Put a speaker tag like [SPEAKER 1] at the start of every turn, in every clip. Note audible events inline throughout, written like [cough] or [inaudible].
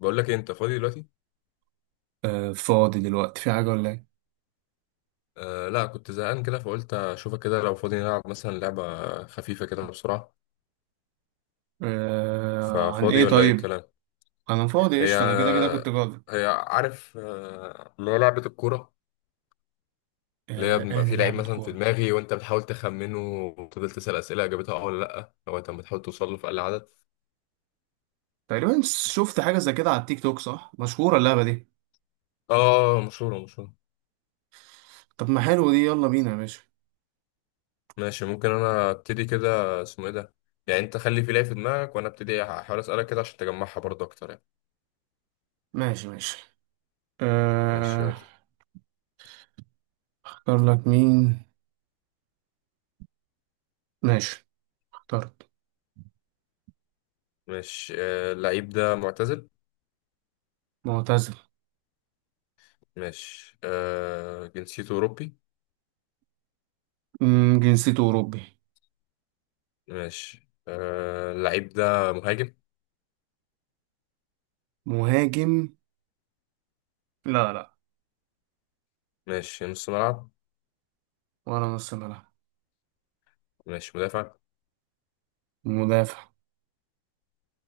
[SPEAKER 1] بقول لك إيه، انت فاضي دلوقتي؟
[SPEAKER 2] آه، فاضي دلوقتي في حاجة ولا ايه؟
[SPEAKER 1] آه لا، كنت زهقان كده فقلت اشوفك كده لو فاضي نلعب مثلا لعبة خفيفة كده بسرعة.
[SPEAKER 2] آه، عن
[SPEAKER 1] ففاضي
[SPEAKER 2] ايه
[SPEAKER 1] ولا ايه
[SPEAKER 2] طيب؟
[SPEAKER 1] الكلام؟
[SPEAKER 2] انا فاضي
[SPEAKER 1] هي
[SPEAKER 2] قشطة. انا كده كده كنت جاضي.
[SPEAKER 1] هي عارف، اللي هي لعبة الكورة، اللي هي
[SPEAKER 2] آه،
[SPEAKER 1] بيبقى
[SPEAKER 2] انا
[SPEAKER 1] فيه لعيب
[SPEAKER 2] لعبة
[SPEAKER 1] مثلا في
[SPEAKER 2] كورة
[SPEAKER 1] دماغي وانت بتحاول تخمنه، وتفضل تسأل أسئلة اجابتها اه ولا لا لغاية اما تحاول توصل له في اقل عدد.
[SPEAKER 2] تقريبا. شفت حاجة زي كده على التيك توك صح؟ مشهورة اللعبة دي.
[SPEAKER 1] اه، مشهورة مشهورة.
[SPEAKER 2] طب ما حلو دي، يلا بينا يا باشا.
[SPEAKER 1] ماشي، ممكن انا ابتدي، كده اسمه ايه ده، يعني انت خلي في لعيب في دماغك وانا ابتدي احاول اسألك كده عشان تجمعها برضه اكتر يعني.
[SPEAKER 2] ماشي.
[SPEAKER 1] ماشي، يلا.
[SPEAKER 2] آه، اختار لك مين؟ ماشي، اخترت.
[SPEAKER 1] ماشي، آه، اللعيب ده معتزل.
[SPEAKER 2] معتزل.
[SPEAKER 1] ماشي، آه، جنسيته أوروبي.
[SPEAKER 2] مم، جنسيته أوروبي.
[SPEAKER 1] ماشي، آه، اللعيب ده مهاجم.
[SPEAKER 2] مهاجم؟ لا لا.
[SPEAKER 1] ماشي، نص ملعب.
[SPEAKER 2] ولا نص ملعب.
[SPEAKER 1] ماشي، مدافع.
[SPEAKER 2] مدافع؟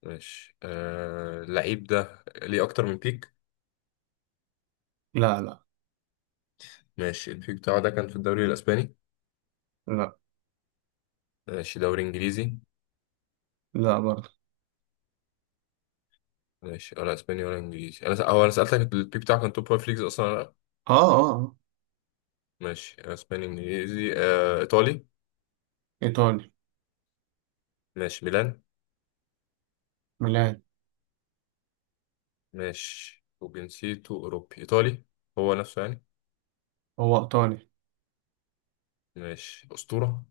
[SPEAKER 1] ماشي، آه، اللعيب ده ليه أكتر من بيك.
[SPEAKER 2] لا لا.
[SPEAKER 1] ماشي، البيك بتاعه ده كان في الدوري الأسباني.
[SPEAKER 2] لا
[SPEAKER 1] ماشي، دوري إنجليزي.
[SPEAKER 2] لا برضه.
[SPEAKER 1] ماشي، ولا أسباني ولا إنجليزي. هو أنا سألتك البيك بتاعه كان توب فايف ليجز أصلا ولا لأ.
[SPEAKER 2] اه اه آه.
[SPEAKER 1] ماشي، أسباني إنجليزي آه إيطالي.
[SPEAKER 2] ايطالي.
[SPEAKER 1] ماشي، ميلان.
[SPEAKER 2] ميلان.
[SPEAKER 1] ماشي، وجنسيته أوروبي إيطالي، هو نفسه يعني.
[SPEAKER 2] هو ايطالي.
[SPEAKER 1] ماشي، أسطورة.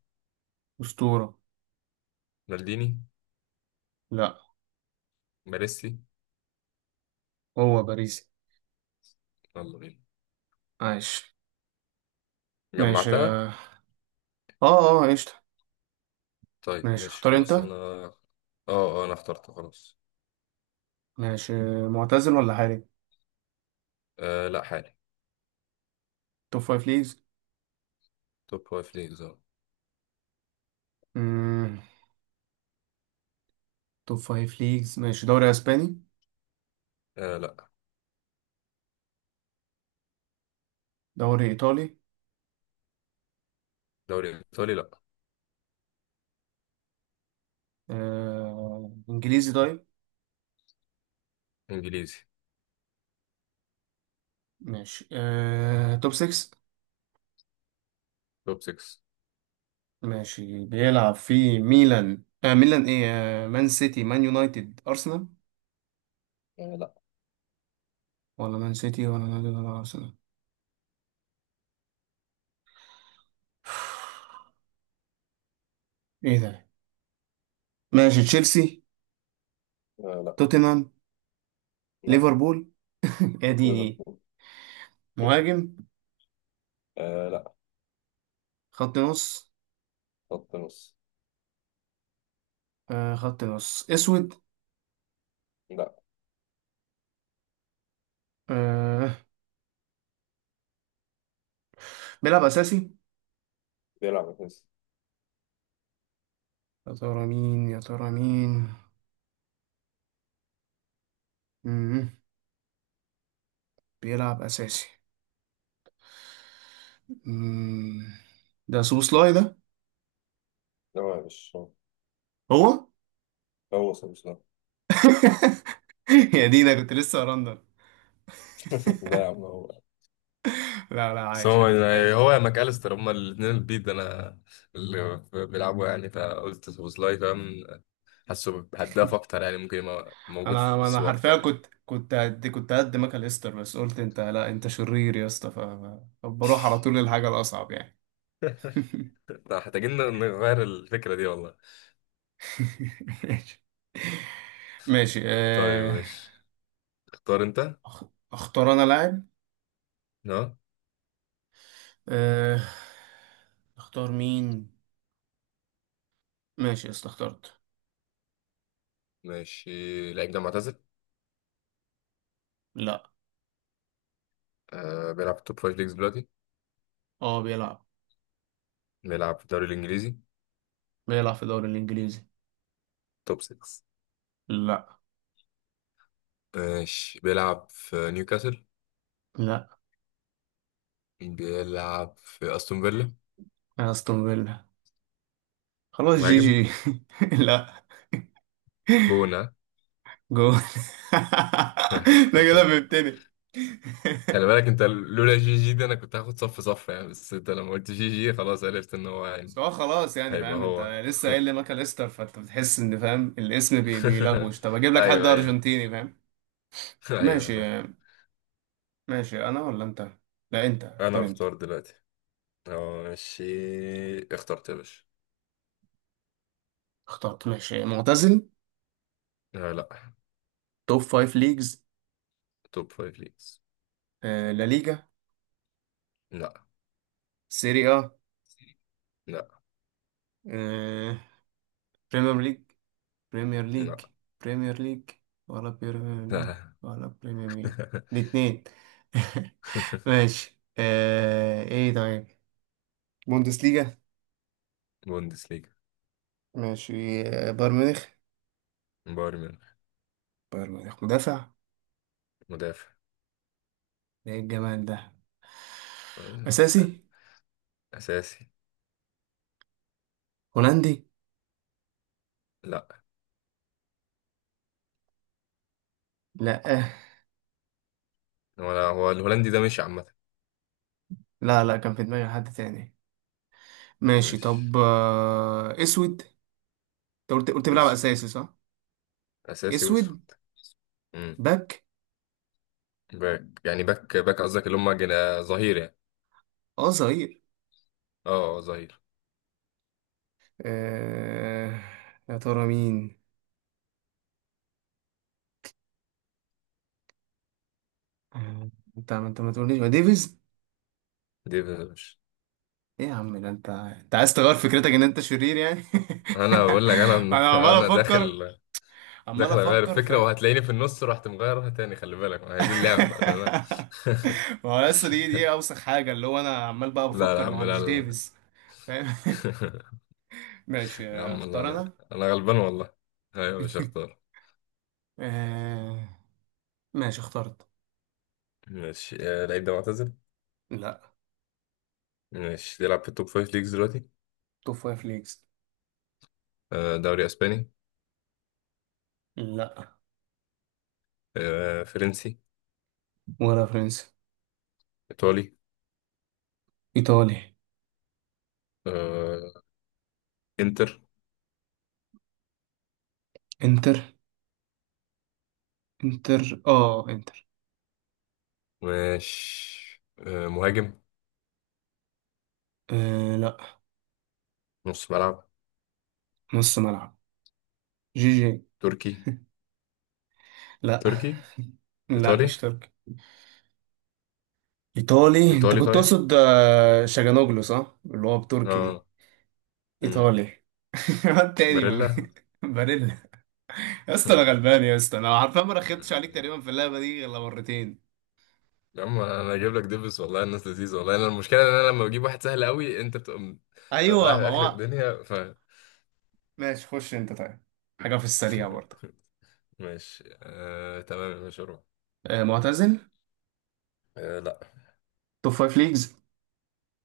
[SPEAKER 2] أسطورة؟
[SPEAKER 1] مالديني.
[SPEAKER 2] لا،
[SPEAKER 1] باريسي.
[SPEAKER 2] هو باريسي.
[SPEAKER 1] يلا بينا.
[SPEAKER 2] عايش. ماشي
[SPEAKER 1] جمعتها.
[SPEAKER 2] اه اه آه، قشطة.
[SPEAKER 1] طيب
[SPEAKER 2] ماشي،
[SPEAKER 1] ماشي
[SPEAKER 2] اختار
[SPEAKER 1] خلاص،
[SPEAKER 2] انت.
[SPEAKER 1] انا اه. اه، انا اخترت خلاص.
[SPEAKER 2] ماشي. معتزل ولا حالي؟
[SPEAKER 1] آه لا، حالي.
[SPEAKER 2] توب فايف ليجز.
[SPEAKER 1] توب فايف ليجز، اه.
[SPEAKER 2] مم. توب فايف ليجز. ماشي، دوري اسباني؟
[SPEAKER 1] آه، لا.
[SPEAKER 2] دوري ايطالي؟
[SPEAKER 1] دوري ايطالي، لا.
[SPEAKER 2] آه. انجليزي طيب.
[SPEAKER 1] انجليزي،
[SPEAKER 2] ماشي آه. توب 6.
[SPEAKER 1] توب 6.
[SPEAKER 2] ماشي، بيلعب في ميلان؟ آه، ميلان ايه؟ آه. مان سيتي، مان يونايتد، ارسنال؟
[SPEAKER 1] آه، لا.
[SPEAKER 2] ولا مان سيتي ولا يونايتد ولا ارسنال. [sighs] ايه ده؟ ماشي، تشيلسي؟
[SPEAKER 1] آه لا،
[SPEAKER 2] توتنهام؟
[SPEAKER 1] لا،
[SPEAKER 2] ليفربول. [laughs] اديني.
[SPEAKER 1] ليفربول.
[SPEAKER 2] مهاجم؟
[SPEAKER 1] آه، لا.
[SPEAKER 2] خط نص؟
[SPEAKER 1] خط نص.
[SPEAKER 2] آه خط نص اسود.
[SPEAKER 1] لا.
[SPEAKER 2] آه. بيلعب اساسي؟
[SPEAKER 1] بيلعب اساسي.
[SPEAKER 2] يا ترى مين، يا ترى مين. مم. بيلعب اساسي. مم. ده سوبوسلاي ده.
[SPEAKER 1] لا، هو مش هو.
[SPEAKER 2] هو.
[SPEAKER 1] هو مش، لا.
[SPEAKER 2] [laughs] يا دي ده، كنت لسه ارندر.
[SPEAKER 1] [laughs] ده يا عم [laughs] هو.
[SPEAKER 2] لا لا،
[SPEAKER 1] بس
[SPEAKER 2] عايش
[SPEAKER 1] هو.
[SPEAKER 2] عايش، حلو.
[SPEAKER 1] هو يا ماكاليستر، هما الاثنين البيض انا اللي بيلعبوا يعني، فقلت سوبوسلاي، فاهم، حاسه هداف اكتر يعني، ممكن يبقى موجود في
[SPEAKER 2] انا انا
[SPEAKER 1] السوق
[SPEAKER 2] حرفيا
[SPEAKER 1] اكتر يعني.
[SPEAKER 2] كنت قد ماكل استر، بس قلت انت لا، انت شرير يا اسطى. ف- ف- فبروح على طول للحاجه الاصعب يعني.
[SPEAKER 1] [laughs] محتاجين نغير الفكرة دي والله.
[SPEAKER 2] [laughs] ماشي. ماشي
[SPEAKER 1] طيب
[SPEAKER 2] آه.
[SPEAKER 1] ماشي، اختار انت.
[SPEAKER 2] أخ- اختار انا لاعب.
[SPEAKER 1] اه.
[SPEAKER 2] أه... اختار مين. ماشي يا اسطى، اخترت.
[SPEAKER 1] ماشي، لعيب ده معتزل.
[SPEAKER 2] لا.
[SPEAKER 1] آه، بيلعب في توب فايف ليجز دلوقتي.
[SPEAKER 2] اه بيلعب.
[SPEAKER 1] بيلعب في الدوري الإنجليزي.
[SPEAKER 2] بيلعب في الدوري الانجليزي.
[SPEAKER 1] توب 6.
[SPEAKER 2] لا.
[SPEAKER 1] ماشي، بيلعب في نيوكاسل.
[SPEAKER 2] لا.
[SPEAKER 1] بيلعب في أستون فيلا.
[SPEAKER 2] استون فيلا. خلاص، جي
[SPEAKER 1] مهاجم.
[SPEAKER 2] جي. [laughs] لا.
[SPEAKER 1] جونة.
[SPEAKER 2] جول. [laughs] ده كده
[SPEAKER 1] [laughs]
[SPEAKER 2] فهمتني. [laughs]
[SPEAKER 1] خلي بالك، انت لولا جي جي دي انا كنت هاخد صف صف يعني، بس انت لما قلت جي جي خلاص عرفت ان هو يعني
[SPEAKER 2] بس هو خلاص يعني
[SPEAKER 1] هيبقى
[SPEAKER 2] فاهم،
[SPEAKER 1] هو.
[SPEAKER 2] انت لسه قايل لي ماكاليستر، فانت بتحس ان فاهم الاسم بي
[SPEAKER 1] [laughs]
[SPEAKER 2] بيلغوش. طب اجيب لك حد
[SPEAKER 1] ايوه، ايوه.
[SPEAKER 2] ارجنتيني فاهم.
[SPEAKER 1] [laughs]
[SPEAKER 2] ماشي.
[SPEAKER 1] ايوه.
[SPEAKER 2] ماشي انا ولا انت؟ لا انت،
[SPEAKER 1] انا
[SPEAKER 2] اختار انت.
[SPEAKER 1] اختار دلوقتي. ماشي، اخترت يا باشا.
[SPEAKER 2] اخترت. ماشي. معتزل؟
[SPEAKER 1] آه، لا.
[SPEAKER 2] توب فايف ليجز؟
[SPEAKER 1] توب فايف ليجز.
[SPEAKER 2] آه لا ليجا.
[SPEAKER 1] لا.
[SPEAKER 2] سيري اه.
[SPEAKER 1] لا.
[SPEAKER 2] آه، بريمير ليج. بريمير ليج.
[SPEAKER 1] لا.
[SPEAKER 2] بريمير ليج. ولا بريمير ليج.
[SPEAKER 1] لا.
[SPEAKER 2] ولا بريمير ليج. الاتنين. [laughs]
[SPEAKER 1] [laughs]
[SPEAKER 2] ماشي آه. ايه طيب؟ بوندس ليجا.
[SPEAKER 1] بوندس ليجا.
[SPEAKER 2] ماشي. آه، بايرن ميونخ.
[SPEAKER 1] بايرن ميونخ.
[SPEAKER 2] بايرن ميونخ. مدافع؟
[SPEAKER 1] مدافع.
[SPEAKER 2] ده ايه الجمال ده.
[SPEAKER 1] آه،
[SPEAKER 2] اساسي.
[SPEAKER 1] اساسي.
[SPEAKER 2] هولندي؟
[SPEAKER 1] لا
[SPEAKER 2] لا. آه.
[SPEAKER 1] لا هو الهولندي ده مش عامة.
[SPEAKER 2] لا لا، كان في دماغي حد تاني. ماشي.
[SPEAKER 1] مش.
[SPEAKER 2] طب آه، اسود. انت قلت بيلعب
[SPEAKER 1] اسود.
[SPEAKER 2] اساسي صح؟
[SPEAKER 1] اساسي
[SPEAKER 2] اسود.
[SPEAKER 1] واسود. امم.
[SPEAKER 2] باك.
[SPEAKER 1] باك يعني، باك باك قصدك اللي هم ظهير يعني.
[SPEAKER 2] اه صغير.
[SPEAKER 1] اه، آه، ظهير.
[SPEAKER 2] آه. يا ترى مين. آه، انت ما تقوليش ما ديفيز.
[SPEAKER 1] دي مش.
[SPEAKER 2] ايه يا عم ده، انت انت عايز تغير فكرتك ان انت شرير يعني.
[SPEAKER 1] انا بقول لك
[SPEAKER 2] [laughs]
[SPEAKER 1] انا
[SPEAKER 2] انا عمال
[SPEAKER 1] [laughs] انا
[SPEAKER 2] افكر.
[SPEAKER 1] داخل.
[SPEAKER 2] عمال
[SPEAKER 1] داخل اغير
[SPEAKER 2] افكر
[SPEAKER 1] الفكره
[SPEAKER 2] فاهم.
[SPEAKER 1] وهتلاقيني في النص رحت مغيرها تاني، خلي بالك ما هي دي اللعبه بقى. لا.
[SPEAKER 2] [laughs] ما هو لسه دي اوسخ حاجه، اللي هو انا عمال بقى
[SPEAKER 1] [laughs] لا، لا، لا. يا
[SPEAKER 2] بفكر ما
[SPEAKER 1] عم
[SPEAKER 2] هو
[SPEAKER 1] لا،
[SPEAKER 2] مش
[SPEAKER 1] لا، لا.
[SPEAKER 2] ديفيز، فاهم. [laughs] ماشي
[SPEAKER 1] [laughs] يا
[SPEAKER 2] آه،
[SPEAKER 1] عم الله،
[SPEAKER 2] اختار
[SPEAKER 1] لا.
[SPEAKER 2] انا.
[SPEAKER 1] انا غلبان والله. ايوه، مش
[SPEAKER 2] [laughs]
[SPEAKER 1] هختار.
[SPEAKER 2] آه... ماشي، اخترت.
[SPEAKER 1] ماشي، آه، اللعيب ده معتزل.
[SPEAKER 2] لا.
[SPEAKER 1] ماشي، بيلعب في التوب فايف ليجز دلوقتي.
[SPEAKER 2] توب فايف ليجز.
[SPEAKER 1] آه، دوري اسباني.
[SPEAKER 2] لا.
[SPEAKER 1] آه، فرنسي.
[SPEAKER 2] ولا فرنسا.
[SPEAKER 1] ايطالي.
[SPEAKER 2] ايطالي.
[SPEAKER 1] آه، انتر.
[SPEAKER 2] انتر. انتر اه انتر.
[SPEAKER 1] ماشي، آه، مهاجم.
[SPEAKER 2] آه لا.
[SPEAKER 1] نص ملعب.
[SPEAKER 2] نص ملعب. جي جي.
[SPEAKER 1] تركي.
[SPEAKER 2] لا.
[SPEAKER 1] تركي.
[SPEAKER 2] لا مش
[SPEAKER 1] ايطالي.
[SPEAKER 2] تركي. ايطالي. انت
[SPEAKER 1] ايطالي
[SPEAKER 2] كنت
[SPEAKER 1] طيب.
[SPEAKER 2] تقصد آه، شاجانوجلو صح، اللي هو بتركي دي.
[SPEAKER 1] اه. مم.
[SPEAKER 2] ايطالي. [laughs] الواد تاني
[SPEAKER 1] باريلا.
[SPEAKER 2] باريلا. يا اسطى انا غلبان يا اسطى، انا عارفه ما رخيتش عليك تقريبا
[SPEAKER 1] [laughs]
[SPEAKER 2] في اللعبه دي غير مرتين.
[SPEAKER 1] يا عم انا اجيب لك ديفيس والله، الناس لذيذه والله، انا المشكله ان انا لما بجيب واحد سهل قوي انت بتبقى
[SPEAKER 2] ايوه،
[SPEAKER 1] رايح
[SPEAKER 2] ما
[SPEAKER 1] لاخر
[SPEAKER 2] هو.
[SPEAKER 1] الدنيا ف.
[SPEAKER 2] ماشي، خش انت طيب. حاجه في السريع برضه.
[SPEAKER 1] [laughs] ماشي، تمام يا باشا، روح.
[SPEAKER 2] آه، معتزل؟
[SPEAKER 1] آه... لا.
[SPEAKER 2] توب فايف ليجز.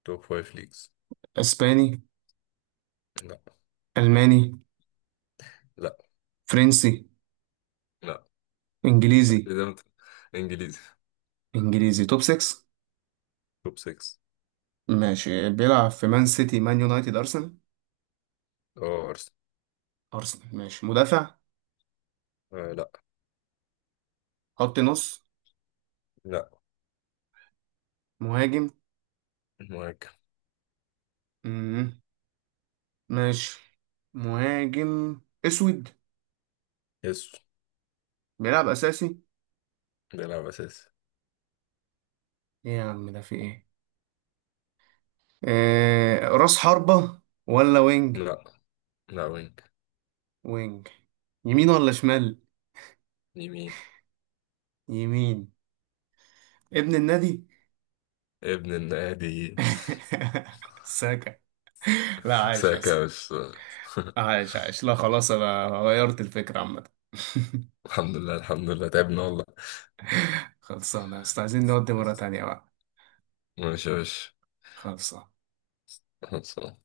[SPEAKER 1] توب فايف ليجز.
[SPEAKER 2] اسباني؟
[SPEAKER 1] لا.
[SPEAKER 2] الماني؟
[SPEAKER 1] لا.
[SPEAKER 2] فرنسي؟
[SPEAKER 1] لا.
[SPEAKER 2] انجليزي.
[SPEAKER 1] اذا انت انجليزي،
[SPEAKER 2] انجليزي توب 6.
[SPEAKER 1] توب 6.
[SPEAKER 2] ماشي، بيلعب في مان سيتي، مان يونايتد، أرسنال؟
[SPEAKER 1] اه، ارسنال.
[SPEAKER 2] أرسنال. ماشي، مدافع؟
[SPEAKER 1] آه... لا.
[SPEAKER 2] خط نص؟
[SPEAKER 1] لا.
[SPEAKER 2] مهاجم.
[SPEAKER 1] مهاجم.
[SPEAKER 2] مم. ماشي، مهاجم أسود.
[SPEAKER 1] يسو.
[SPEAKER 2] بيلعب أساسي.
[SPEAKER 1] بيلعب اساسي.
[SPEAKER 2] إيه يا عم ده في إيه. آه، راس حربة ولا وينج؟
[SPEAKER 1] لا. لا، وينج.
[SPEAKER 2] وينج. يمين ولا شمال؟
[SPEAKER 1] يمين.
[SPEAKER 2] يمين. ابن النادي.
[SPEAKER 1] ابن النادي.
[SPEAKER 2] [laughs] ساكا. لا،
[SPEAKER 1] [laughs]
[SPEAKER 2] عايش يا
[SPEAKER 1] ساكا يا
[SPEAKER 2] اسطى.
[SPEAKER 1] باشا. [laughs]
[SPEAKER 2] عايش عايش. لا خلاص، أنا غيرت الفكرة عامة.
[SPEAKER 1] الحمد لله، الحمد لله، تعبنا والله.
[SPEAKER 2] [laughs] خلصانة يا اسطى، عايزين نودي مرة تانية بقى.
[SPEAKER 1] ماشي يا باشا.
[SPEAKER 2] خلصانة.
[SPEAKER 1] خلصان.